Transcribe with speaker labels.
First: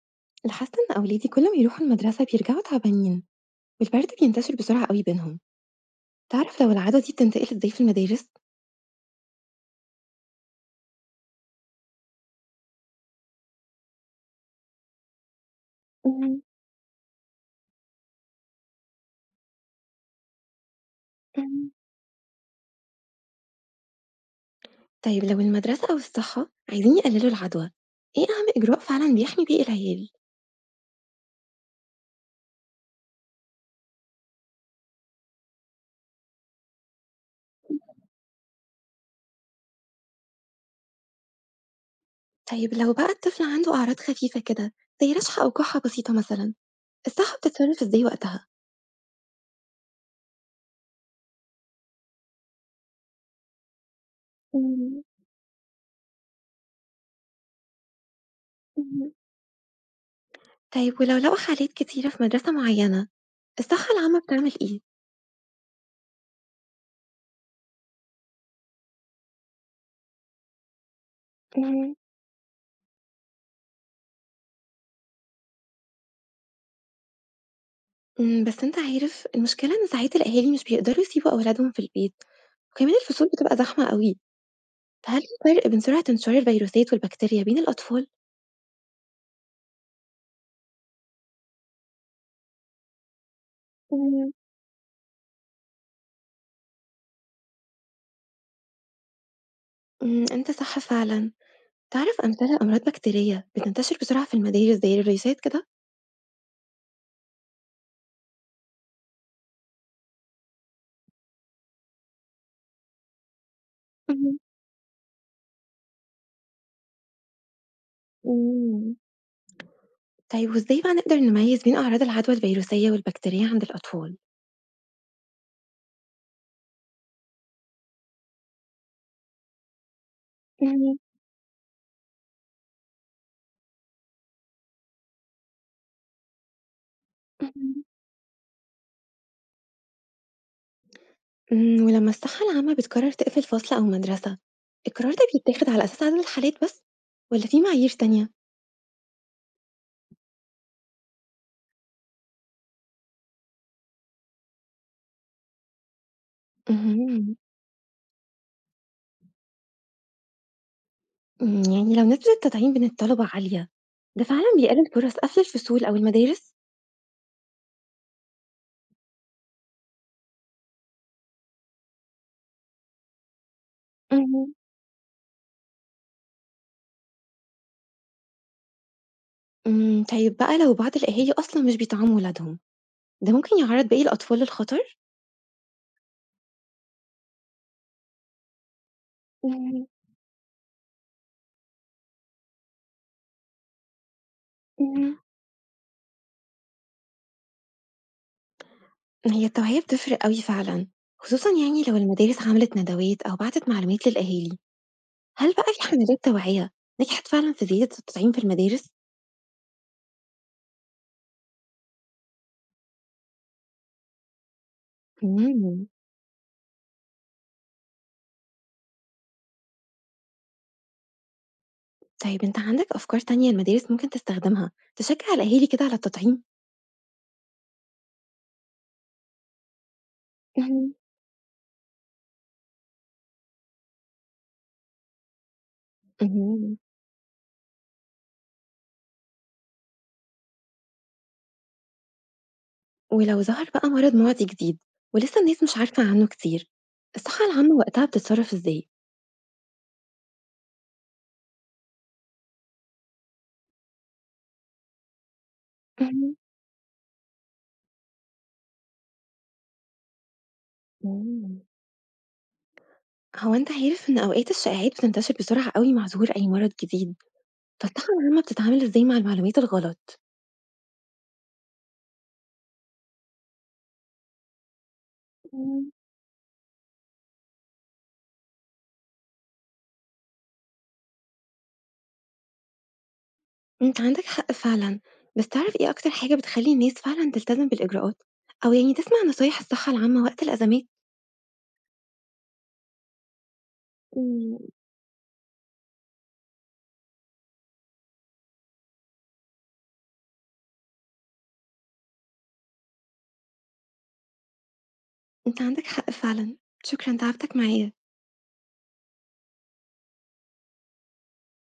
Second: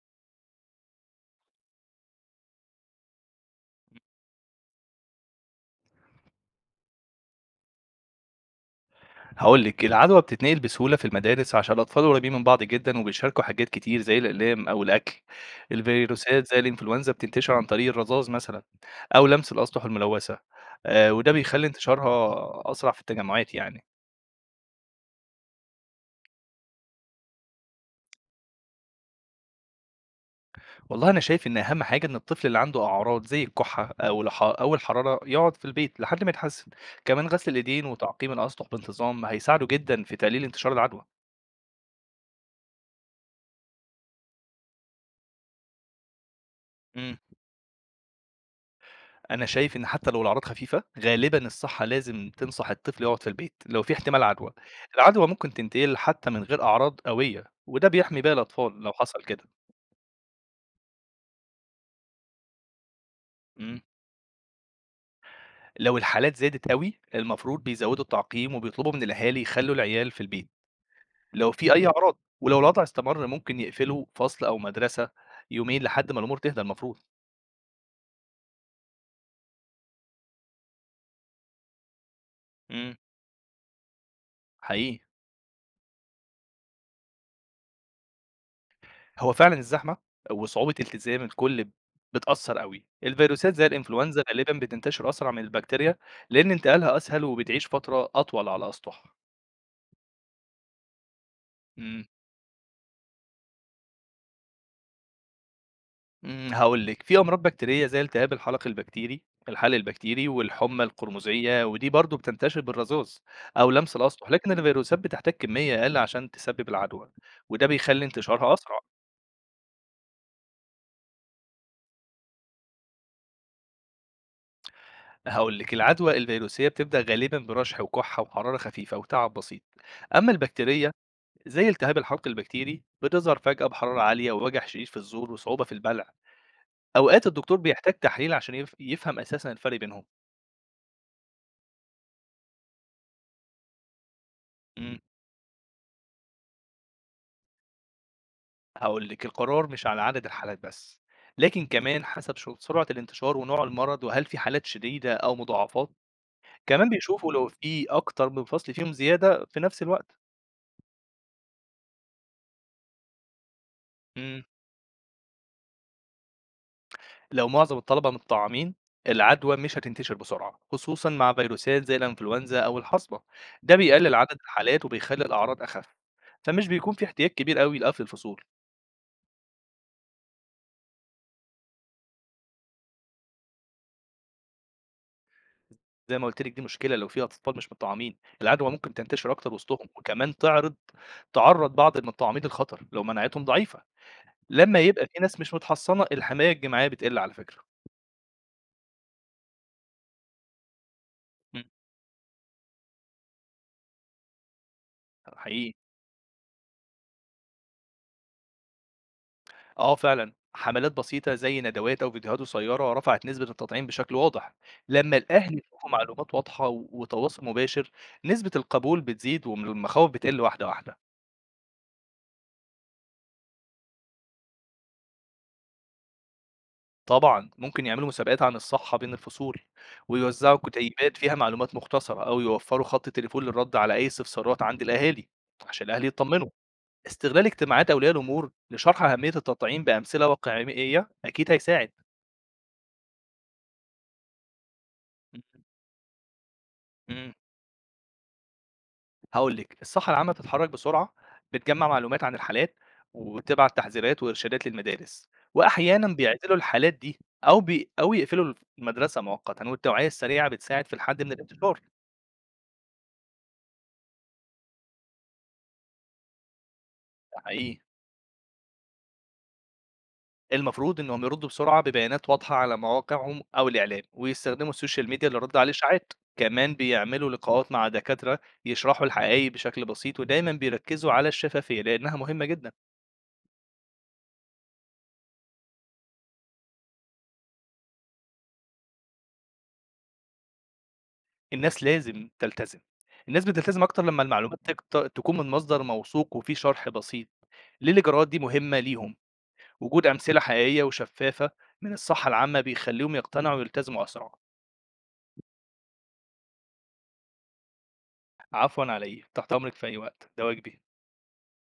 Speaker 1: لاحظت إن أولادي كل ما يروحوا المدرسة بيرجعوا تعبانين، والبرد بينتشر بسرعة قوي بينهم. تعرف لو العادة دي بتنتقل إزاي في المدارس؟
Speaker 2: هاقول لِك، العدوى بتتنقل بسهولة في المدارس عشان الأطفال قريبين من بعض جدًا وبيشاركوا حاجات كتير زي الأقلام أو الأكل.
Speaker 1: مم.
Speaker 2: الفيروسات زي الإنفلونزا بتنتشر عن طريق الرذاذ مثلًا أو لمس الأسطح الملوثة، وده بيخلّي
Speaker 1: مم.
Speaker 2: انتشارها أسرع في التجمعات يعني.
Speaker 1: طيب لو المدرسة أو الصحة عايزين يقللوا العدوى، إيه أهم إجراء فعلا بيحمي بيه العيال؟
Speaker 2: والله أنا شايف إن أهم حاجة إن الطفل اللي عنده أعراض زي الكحة أو الحرارة يقعد في البيت لحد ما يتحسن، كمان غسل الإيدين وتعقيم الأسطح بانتظام هيساعده جدًا في تقليل انتشار العدوى.
Speaker 1: طيب لو بقى الطفل عنده أعراض خفيفة كده، زي رشحة أو كحة بسيطة مثلا،
Speaker 2: إمم.
Speaker 1: الصحة بتتصرف إزاي وقتها؟
Speaker 2: أنا شايف إن حتى لو الأعراض خفيفة، غالبًا الصحّة لازم تنصح الطفل يقعد في البيت لو في احتمال عدوى،
Speaker 1: مم.
Speaker 2: العدوى ممكن تنتقل حتى من غير أعراض قوية، وده بيحمي باقي الأطفال لو
Speaker 1: مم.
Speaker 2: حصل كده.
Speaker 1: طيب ولو لقوا حالات كتيرة في مدرسة معينة،
Speaker 2: إمم،
Speaker 1: الصحة العامة بتعمل إيه؟
Speaker 2: لو الحالات زادت أوي، المفروض بيزودوا التعقيم وبيطلبوا من الأهالي يخلّوا العيال في البيت لو في أي أعراض، ولو الوضع استمر ممكن يقفلوا فصل أو مدرسة يومين لحد ما الأمور تهدى المفروض.
Speaker 1: إمم، بس أنت عارف المشكلة إن ساعات الأهالي مش بيقدروا يسيبوا أولادهم في البيت، وكمان
Speaker 2: إمم،
Speaker 1: الفصول بتبقى زحمة أوي،
Speaker 2: حقيقي.
Speaker 1: فهل في فرق بين سرعة انتشار الفيروسات والبكتيريا بين الأطفال؟
Speaker 2: هو فعلًا الزحمة وصعوبة التزام الكل بتأثّر أوي، الفيروسات زي الإنفلونزا
Speaker 1: إمم.
Speaker 2: غالبًا بتنتشر أسرع من البكتيريا، لإن انتقالها أسهل وبتعيش فترة أطول على الأسطح.
Speaker 1: إمم، أنت صح فعلًا.
Speaker 2: إمم،
Speaker 1: تعرف أمثلة لأمراض بكتيرية بتنتشر بسرعة في المدارس زي الريسات كده؟
Speaker 2: إمم، هاقول لِك، في أمراض بكتيرية زي التهاب الحلق البكتيري الحلق البكتيري والحمى القرمزية، ودي برضه بتنتشر بالرذاذ أو لمس الأسطح،
Speaker 1: اهم.
Speaker 2: لكن الفيروسات بتحتاج كمية أقل عشان تسبب العدوى، وده بيخلّي انتشارها أسرع.
Speaker 1: إمم. طيب وإزاي بقى نقدر نميز بين أعراض العدوى الفيروسية والبكتيرية عند الأطفال؟
Speaker 2: هاقول لِك، العدوى الفيروسية بتبدأ غالبًا برشح وكحة وحرارة خفيفة وتعب بسيط، أما البكتيرية
Speaker 1: اهم.
Speaker 2: زي التهاب الحلق البكتيري بتظهر فجأة بحرارة عالية ووجع شديد في الزور وصعوبة في البلع. أوقات الدكتور
Speaker 1: اهم.
Speaker 2: بيحتاج تحليل عشان يفهم أساسا الفرق بينهم.
Speaker 1: إمم، ولما الصحة العامة بتقرر تقفل فصل أو مدرسة،
Speaker 2: امم
Speaker 1: القرار ده بيتاخد على أساس عدد الحالات بس، والّا في معايير تانية؟
Speaker 2: هقول لك القرار مش على عدد الحالات بس لكن كمان حسب سرعة الانتشار ونوع المرض وهل في حالات شديدة أو مضاعفات. كمان بيشوفوا
Speaker 1: اهم.
Speaker 2: لو في أكتر من فصل فيهم زيادة في نفس الوقت.
Speaker 1: إمم، يعني لو نسبة التطعيم بين الطلبة عالية، ده
Speaker 2: مم.
Speaker 1: فعلًا بيقلل فرص قفل الفصول أو المدارس؟
Speaker 2: لو معظم الطلبة متطعمين العدوى مش هتنتشر بسرعة خصوصا مع فيروسات زي الانفلونزا أو الحصبة، ده بيقلل عدد
Speaker 1: اهم.
Speaker 2: الحالات وبيخلي الأعراض أخف فمش بيكون في احتياج كبير قوي لقفل الفصول.
Speaker 1: إمم، طيب بقى لو بعض الأهالي أصلًا مش بيطعموا ولادهم، ده ممكن يعرّض باقي الأطفال للخطر؟
Speaker 2: زي ما قلت لك دي مشكلة لو في أطفال مش متطعمين، العدوى ممكن تنتشر أكتر وسطهم
Speaker 1: اهم.
Speaker 2: وكمان تعرض بعض المتطعمين للخطر لو مناعتهم ضعيفة. لما يبقى
Speaker 1: اهم.
Speaker 2: في ناس مش متحصنة الحماية الجماعية بتقل على فكرة.
Speaker 1: هي التوعية بتفرق أوي فعلًا، خصوصًا
Speaker 2: مم.
Speaker 1: يعني لو المدارس عملت ندوات أو بعتت معلومات للأهالي. هل بقى
Speaker 2: حقيقي.
Speaker 1: في حملات توعية نجحت فعلًا في زيادة التطعيم في المدارس؟
Speaker 2: آه فعلًا، حملات بسيطة زي ندوات أو فيديوهات قصيرة رفعت نسبة التطعيم بشكل واضح، لمّا الأهل
Speaker 1: إمم،
Speaker 2: يشوفوا معلومات واضحة وتواصل مباشر، نسبة القبول بتزيد المخاوف بتقل واحدة واحدة.
Speaker 1: طيب أنت عندك أفكار تانية المدارس ممكن تستخدمها تشجع الأهالي كده على التطعيم؟
Speaker 2: طبعًا ممكن يعملوا مسابقات عن الصحة بين الفصول، ويوزعوا
Speaker 1: اهم.
Speaker 2: كتيبات فيها معلومات مختصرة، أو يوفروا خط تليفون للرد على أي استفسارات عند الأهالي، عشان الأهل يطمنوا.
Speaker 1: اهم.
Speaker 2: استغلال اجتماعات أولياء الأمور لشرح أهمية التطعيم بأمثلة واقعية أكيد هيساعد.
Speaker 1: ولو ظهر بقى مرض معدي جديد ولسه الناس مش عارفة عنه كتير،
Speaker 2: إمم.
Speaker 1: الصحة العامة وقتها بتتصرف ازاي؟
Speaker 2: هاقول لِك، الصحّة العامة بتتحرّك بسرعة، بتجمّع معلومات عن الحالات، وبتبعت تحذيرات وإرشادات للمدارس، وأحيانًا
Speaker 1: مهم.
Speaker 2: بيعزلوا الحالات دي أو يقفلوا المدرسة مؤقتًا، والتوعية السريعة بتساعد في الحد من
Speaker 1: مم.
Speaker 2: الانتشار.
Speaker 1: هو انت عارف ان اوقات الشائعات بتنتشر بسرعة قوي مع ظهور اي مرض جديد،
Speaker 2: ده حقيقي.
Speaker 1: فالصحة العامة بتتعامل ازاي مع المعلومات الغلط؟
Speaker 2: المفروض إنهم يردوا بسرعة ببيانات واضحة على مواقعهم أو الإعلام، ويستخدموا السوشيال ميديا للرد على
Speaker 1: مم.
Speaker 2: الإشاعات، كمان بيعملوا لقاءات مع دكاترة يشرحوا الحقايق بشكل بسيط، ودايمًا بيركّزوا على الشفافية لإنها مهمة جدًا.
Speaker 1: انت عندك حق فعلا. بس تعرف ايه اكتر حاجة بتخلي الناس فعلا تلتزم بالاجراءات؟ او يعني تسمع نصايح الصحة العامة وقت الازمات؟
Speaker 2: الناس لازم تلتزم، الناس بتلتزم أكتر لمّا
Speaker 1: مم.
Speaker 2: المعلومات تكون من مصدر موثوق وفيه شرح بسيط ليه الإجراءات دي مهمة ليهم، وجود أمثلة حقيقية وشفافة من الصحة العامة بيخلّيهم يقتنعوا ويلتزموا أسرع.
Speaker 1: انت عندك حق فعلا. شكرا تعبتك معايا.
Speaker 2: عفوًا، على إيه، تحت أمرِك في أي وقت، ده واجبي.